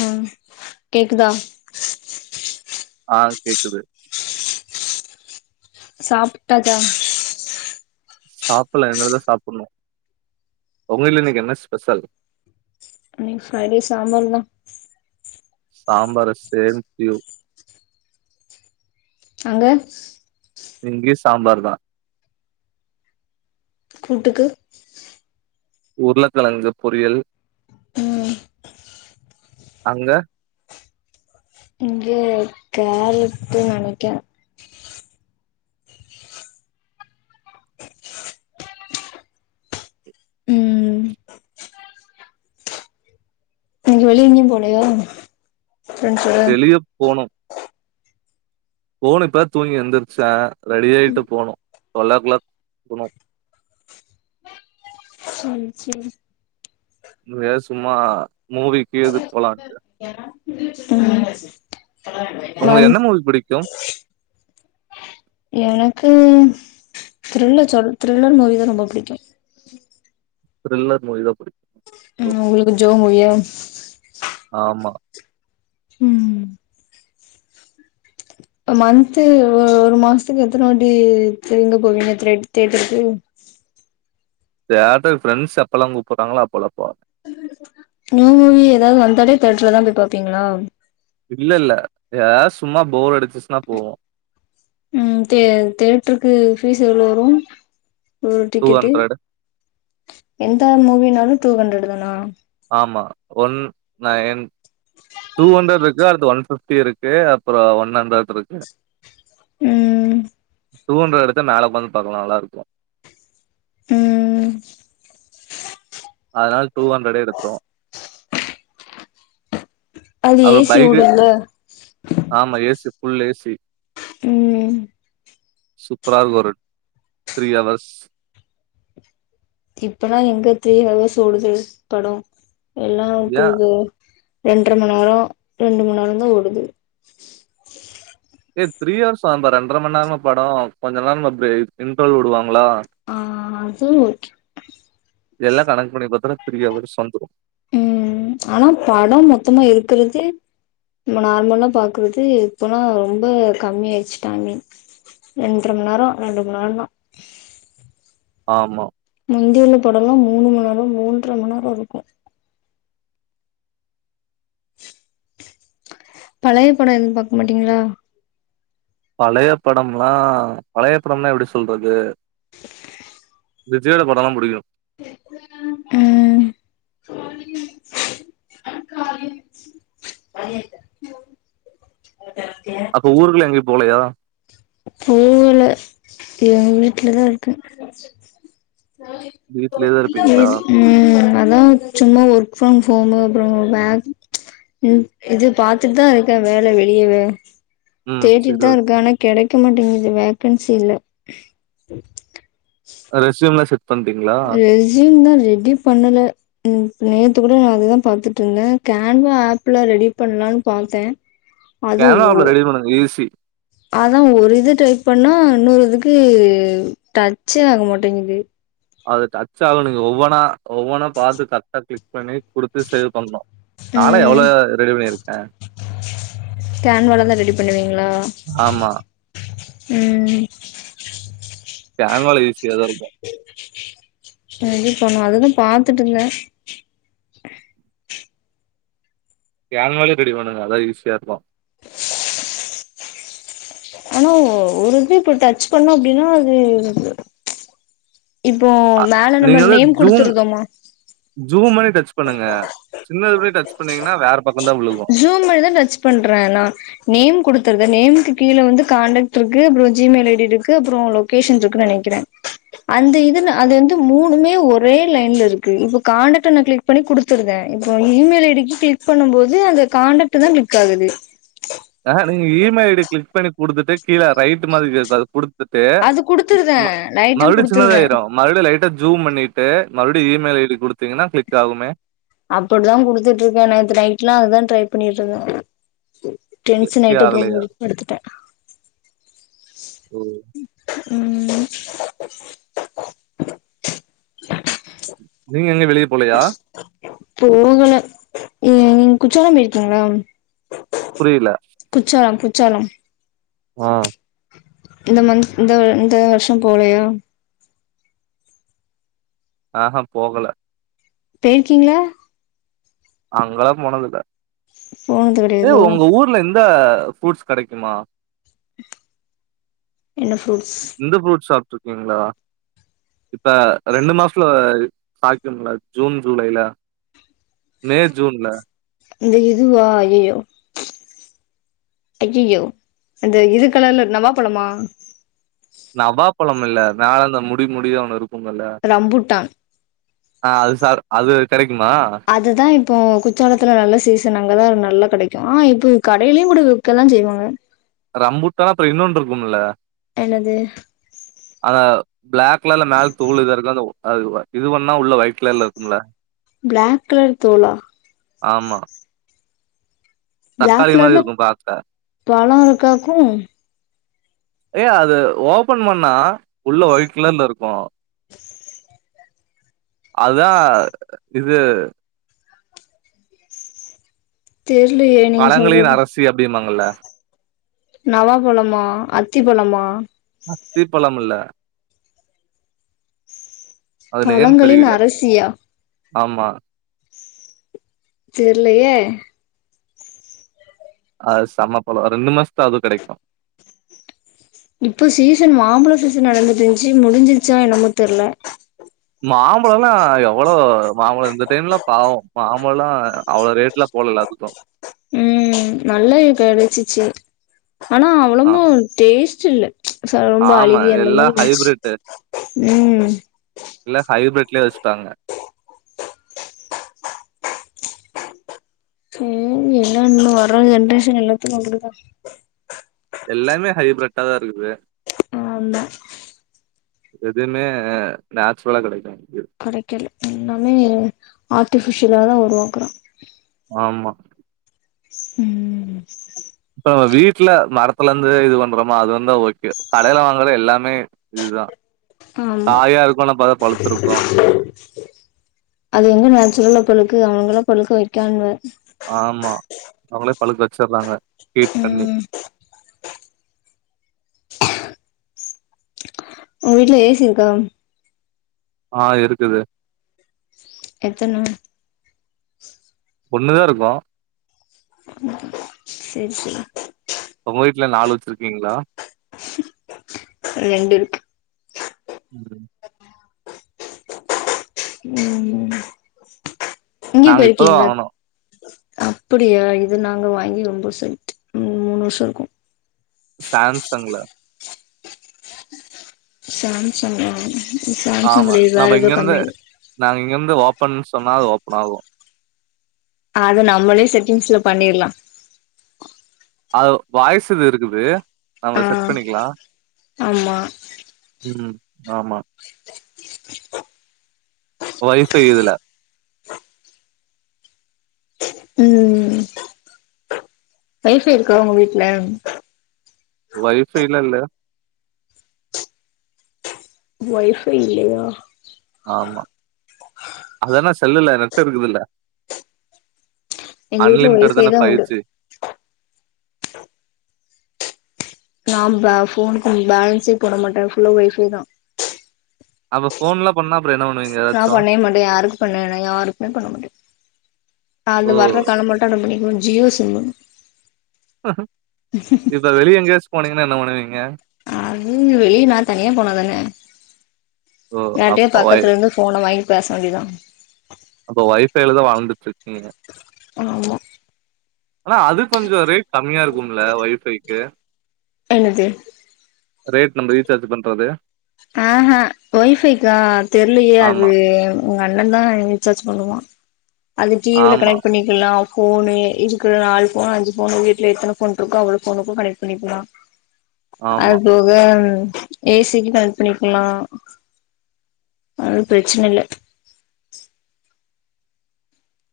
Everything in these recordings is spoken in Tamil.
ம் கேக்குதா ஆ கேக்குது சாப்பிட்டாச்சா சாப்பில இனிமேல்தா சாப்பிணு உங்க விட்ல இன்னிக்கு என்ன ஸ்பெஷல் இன்னிக்கு ஃபிரைடே சாம்பார்தா சாம்பார் சேம் டியூ அங்க இங்கியு சாம்பார்தா கூட்டுக்கு உருளக்கிழங்கு பொறியல் ம் அங்க இங்க கேரட்டு நெனைக்கே ம் இன்னிக்கு வெளிய எங்கையு போலயா ஃப்ரெண்ட்ஸோட வெளிய போனு போனு இப்ப தூங்கி எழுந்தருச்சே ரெடியிட்டு போனு டுவலோ கிளாக் போணு [unintelligible] வே சும்மா மூவிகி இது போலான்ட்டு ம் உங்களுக்கு மந் என்ன மூவி புடிக்கு எனக்கு த்ரில்லர் சொல் த்ரில்லர் மூவிதா ரொம்ப புடிக்கு த்ரில்லர் மூவிதா புடி ம் உங்களுக்கு ஜோ முய [unintelligible] ஆமா ம் மந்த்து ஒரு மந்துக்கு எத்தனவாட்டி எங்க போவீங்க தேட்தேட்டருக்கு தியேட்டர்க்கு ஃப்ரெண்ட்ஸ் எப்பெல்லா கூப்பறாங்களோ அப்பெல்லா போவ நியூ மூவி ஏதாவது வந்தாலே திட்டர்லதா போய் பாப்பீங்களா இல்ல இல்ல ஏ சும்மா ஃபோர் அடிச்சின்னா போவோ ம் தே தேட்டருக்கு பீஸ் எவ்ளோ வரு ஒரு டூ டிக்கெட்டு ஹண்ட்ரட் எந்த மூவினாலு டூ ஹண்ட்ரட் தானா ஆமா ஒன் நையன் டூ ஹண்ட்ரட் இருக்கு அடுத்து ஒன் பிப்டி இருக்கு அப்புறோ ஒன் ஹண்ட்ரட் இருக்கு ம் டூன்றட் எடுத்த மேலவுகந்து பாக்கலா நல்லா இருக்கு ம் அதனால டூ ஹண்ட்ரடே எடுத்துறோ அது ஏசி ஒடுல்ல ஆமா ஏசி ஃபுல் ஏசி ம் சூப்பராருக்கு ஒரு த்ரீ அவர்ஸ் இப்பலா எங்க த்ரீ ஹவர்ஸ் ஓடுது படம் எல்லாம் ஏ உட்டுது ரெண்டரமண் நேரம் ரெண்டுமண் நேரம் தான் ஓடுது ஏ த்ரீ அவர்ஸ் ஆகும்பா ரெண்டரமண் நேரமா படம் கொஞ்சம் நேரமா பிரே இன்டர்வல் உடுவாங் ஆ அதும் குட் இதெல்லாம் கணக்கு பண்ணி பாத்தாலே த்ரீ ஹவர்ஸ் வந்துரும் ம் ஆனா படம் மொத்தமா இருக்கிறதே நம்ம நார்மல்லா பாக்கறகு இப்பெல்லாம் ரொம்ப கம்மிய ஆயிச்சிதானே ரெண்டர மணி நேரம் ரெண்டு மணி நேரம் தான் ஆமா முந்தியுள்ள படலாம் மூணு மந்நேரம் மூன்ற மந்நேரம் இருக்கும் பழைய படம் எதுவும் பாக்க மாட்டீங்களா பழைய படம்லாம் பழைய படம்னா எப்டி சொல்றது விஜயோட இது படலாம் புடிக்கும் ம் அப்போ ஊருக்குலா எங்கியு போலையா இல்லங்க வீட்லத இருக்கே வீட்லயேதா இருப்பீங்களா ம் அதான் சும்மா ஒர்க் ஃப்ரம் ஹோமு அப்றோ பேக் இது பாத்துட்டு தான் இருக்கே வேல வெளியவே ம் சரி கேட்டுட்டுதான் ஓகே இருக்கே ஆனா கெடைக் க மாட்டேங்குது வேகன்சி இல்ல [inaudible] ரெஸ்யூம்லா செட் பண்ட்டீங்களா ரெஸ்யூமு ரெடி பண்ணல ம் நேத்து கூட நா அதுதான் பாத்துட்டு இருந்தேன் கேன்வா ஆப்லா ரெடி பண்ணலான்னு பாத்தே கேன்வா ஆஃப்ல ரெடி பண்ணுங்க ஈசி அதான் ஒரு இது டைப் பண்ணா இன்னொரு இதுக்கு டச்சே ஆக மாட்டேங்கிது அது டச்சாகும் நீங்க ஒவ்வொன்னா ஒவ்வொன்னா பாத்து கரெட்டா கிளிக் பண்ணி குடுத்து சேவ் பண்ணும் நானே ம் எவ்ளோ ரெடி பண்ணிருக்கேன் கேன்வால தா ரெடி பண்ணுவீங்களா ஆமா ம் கேன்வால ஈ சியாத தான் இருக்கும் நா அதுதா பண்ணுவ அததான் பாத்துட்டு இருந்தேன் கேன்வாலே ரெடி பண்ணுங்க அதா ஈஸியா இருக்கும் ஆனா ஒரு இது இப்ப டச் பண்ணோம் அப்டின்னா அது இப்போ அ மேல நம்ம நீங்க வந்து நேம் ஜூம் குடுத்துருக்கமா ஜூம் பண்ணி டச் பண்ணுங்க சின்னது பண்ணி டச் பண்ணீங்கன்னா வேற பக்கம் தா விழுகு ஜூமதா டச் பண்றேன் நா நேம் குடுத்தர நேமு கீழ வந்து கான்டெக்ட் இருக்கு அப்றோ ஜிமெயில் ஐ டி இருக்கு அப்றோ லொகேஷன் இருக்குன்னு நெனக்குறே அந்த இது நா அது வந்து மூனுமே ஒரே லைன்ல இருக்கு இப்ப காண்டெக்ட் நா கிளிக் பண்ணி குடுத்துருந்தே இப்ப இ மெயில் ஐ டிக்கு கிளிக் பண்ணும் போது அந்த கான்டெக்ட் தா கிளிக் ஆகுது ஆ நீ இ மெயில் ஐ டிய கிளிக் பண்ணி குடுத்துட்டு கீழ ரைட் மாதிரி இருக்கு அது குடுத்து அது குடுத்துருதே நைட்டுன்னு மறுபடியு குடுத்துருதே சின்னதாயிரு மறுபடியு லைட் ஜூம் பண்ணிட்டு மறுபடியு இ மெயில் ஐ டி குடுத்தீங்கனா கிளிக் ஆகுமே அப்டிதா குடுத்துட்டு இருக்கே நேத்து நைட் எலா அதுதா ட்ரை பண்ணிட்டு இருந்தே டென்சன் கிளிக்கே ஆய்ட்டு போய் ஆகலையா மூடி படுத்துட்டே ஓ உம் நீங்க எங்க வெளிய போலயா போகல நீங்க குற்றாலம் போயிருக்கீங்ளா புரியல குற்றாலம் ஆ இந்த மந்த் இந்த வர் இந்த வர்ஷோ போலயா ஆஹா போகல போர்க்கீங்ளா அங்களா போனதில்ல போனது ஏ கெடயாதோ உங்க ஊர்ல இந்த ஃப்ரூட்ஸ் கெடைக்குமா என்ன ஃப்ரூட்ஸ் இந்த ஃப்ரூட் ஷாப் ருக்கீங்ளா இந்த ரெண்டு மாசத்ல காய்கும்ல ஜூன் ஜூலைல மே ஜூன்ல இந்த இதுவா ஐய்யயோ ஐய்யயோ அந்த இது கலர்ல நவா பழமா நவா பழம் இல்ல நா அதுல முடி முடி ஒன்னு இருக்கு ரம்புட்டான் ஆ அது சாப் அது கெடைக்கு அதுதா இப்போ குற்றாலத்ல நல்ல சீசன் அங்கதா நல்லா கெடைக்கு ஆ இப்போ கடைலயு கூட விக்கதா செய்வாங்க ரம்புட்டானா அப்றோ இன்னோன்னு இருக்கும்ல என்னது அந்த ப்ளாக் கலர்ல மேல தூள் இதா இருக்கு இது பண்ணா உள்ள ஒயிட் கலர்ல இருக்கும்ல ப்ளாக் கலர் தோலா ஆமா ப்ளப்ளாக் தக்காளி மாரி கலர்ல இருக்கு பாக்க பழோ இருக்காக்கு ஏ அத ஓபன் பண்ணா உள்ள வைட் கலர்லருக்கு அதா இது தெர்லயே நீங்க சொல்றது அல்ல நவா பழமா அத்தி பழமா அத்தி பழம் இல்ல அது நேம் பழங்களின் தெரியல அரசியா ஆமா தெர்லயே அ சமபழம் ரண்டு மாசத்தா அதுவு கெடைக்கு இப்போ சீசன் மாம்பழ சீசன் நடந்துட்ருந்ஞ்சு முடிஞ்சிச்சா என்னமு தெர்ல மாம்பழோலா எவ்வளோ மாம்பழம் இந்த டைம்ல பாவோ மாம்பழம்லா அவ்ளோ ரேட்லலா போல எல்லாத்துக்கு உ நல்லா கெடச்சிச்சு ஆனா ஆ அவ்ளோமெ டேஸ்ட் ஜில்ல ச ஆமா ரொம்பழுகி அந்த எல்லா மாரி இருன்ச்சு ஹைபிரிட்டு உ டாங்க சேரி என்ன இன்னு வர்ர ஜென்ரேஷன் எல்லாத்தக்கு கொண்டுடுதா எல்லாமே ஹைபிரட்டா தா இருக்குது ஆமா எதுமே நேச்ரலா கெடைக்கு கடைக்கல எல்லாமே ஆர்ட்டிபிஷியலா தா உருவாக்குறா ஆமா உ இப்ப நம்ம வீட்டுல மரத்துல இருந்து இது பண்றோமா அது வந்தா ஓகே கடையில வாங்கற எல்லாமே இதுதா ஆமா காயா இருக்கு ஆனா பாத்தா பழுத்திருக்கு அது எங்க நேச்சுரலா பழுக் கு அவனுங்களா பழுக்க வைக்கானுவ ஆமா அவங்களே பழுக்க வச்சற்றாங்க ஹீட் பண்ணி ம் உங்க வீட்ல ஏ சி இருக்கா ஆ இருக்குது எத்தன ஒன்னுதா இருக்கு சேரி சேரி உங்க வீட்ல நாலு வச்சிருக்கீங்களா ரெண்டு இருக்கு ம் ம் இங்கி நாங்க இப்பதா போயிருகிங்களா வாங்குனோ அப்பிடியா இது நாங்க வாங்கி ரொம்ப சல்ட்டு மூணு வருசோ இருக்கு சாம் சங்ல சாம் சங்கா இ சாம்சங் ஆமா இல்ல இது வேற நம்ம ஏதோ இங்கருந்து கம்பேனி நாங்க இங்கருந்து ஓப்பன் சொன்னா அது ஓபன் ஆகு அது நம்மளே செடிங்ஸ்ல பண்ணிரலா அது வாய்சுது இருக்குது ஆ நாம செட் பண்ணிகலா ஆமா ம் ஆமா [unintelligible] வைஃபை இதுல ம் வைஃபை இருக்க உங்க வீட்டுல வைஃபல்லா இல்ல வைஃபை இல்லயா ஆமா அதான்னா செல்லுல நெட்டு இருக்குதுல எங்க வீட்டல வைஃபை உண்டு நாம்ப ஃபோனுக்கு பேலன்ஸ்சே போடமாட்டே ஃபுல்லா வைஃபையேதா அப்ப ஃபோன்லா பண்ணா அப்புற என்ன பண்ணுவீங்க நா ஏதாச்சு பண்ணவே மாட்டே யாருக்கு பண்ணவேன யாருக்குமே பண்ணமாட்டே ஓ அது வர்ற கால மாட்டு அட்டன் பண்ணிப்பே ஜியோ சிம்மு இப்ப வெளிய எங்கேச்சோ போனீங் இன்னு என்ன பண்ணுவீங்க அது வெளிய நா தனியா போனாதான ஓ யாரட்டயோ அப்ப வை பக்கத்துல இருந்து ஃபோன வாங்கி பேசவேண்டியதா அப்ப ஒய்ஃபைலதா வாழ்ந்துட்டு இருக்கீங்க ஆமா ஆனா அது கொஞ்சோ ரேட் கம்மியா இருக்கும்ல ஒய்ஃபைக்கு என்னது ரேட் நம்ம ரீசார்ஜ் பண்றது ஆ ஆஹ் ஒய்ஃபைக்கா தெரில்லயே ஆமா அது உங்க அண்ணதா ரீசார்ஜ் பண்ணுவா அது டிவியில ஆமா கனெக்ட் பண்ணிக்கலா ஃபோனு இருக்கிற நாலு ஃபோன் அஞ்சு ஃபோனு வீட்டுல எத்தன ஃபோன் இருக்கோ அவ்வளோ ஃபோனுக்கு கனெக்ட் பண்ணிக்லா அது ஆமா போக ஏசிக்கன பண்ணிக்கலா அது பிரச்சன இல்ல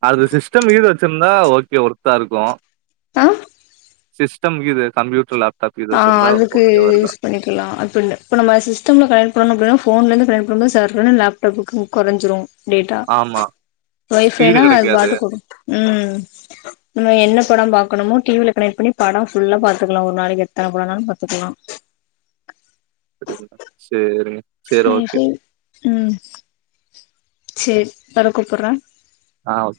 அது சிஸ்டம்கிது வச்சிருந்தா ஓகே ஒர்த்தா இருக்கு ஆ சிஸ்டம்கிது கம்ப்யூட்டர் லாப் ஆ அதுக்கு யூஸ் பண்ணிக்கலா அப்பின்னு இப்ப நம்ம சிஸ்டம்ல கனெக்ட் பண்ணணு அப்பிடின்னா ஃபோ ஃபோன்லருந்து கனெக்ட் பண்ணபோது சார்ன்னு லேப்டாப்புக்கு கொறஞ்சிரு டேட்டா ஆமா ஸ்பீடு ஒய்ஃபைனா அது கெடைக்காது பாட்டு கொடு ம் நம்ம என்ன படோ பா க்கனமோ டிவில கனெ்ட் பண்ணி படோ ஃபுல்லா பாத்துக்கல ஒரு நாளுக்க எத்தன பட வேணுனாலு பாத்துக்கலா அப்பிங்களா சே சேரி ஓகே ம் சேரி பர கூப்பாரே ஆ ஓ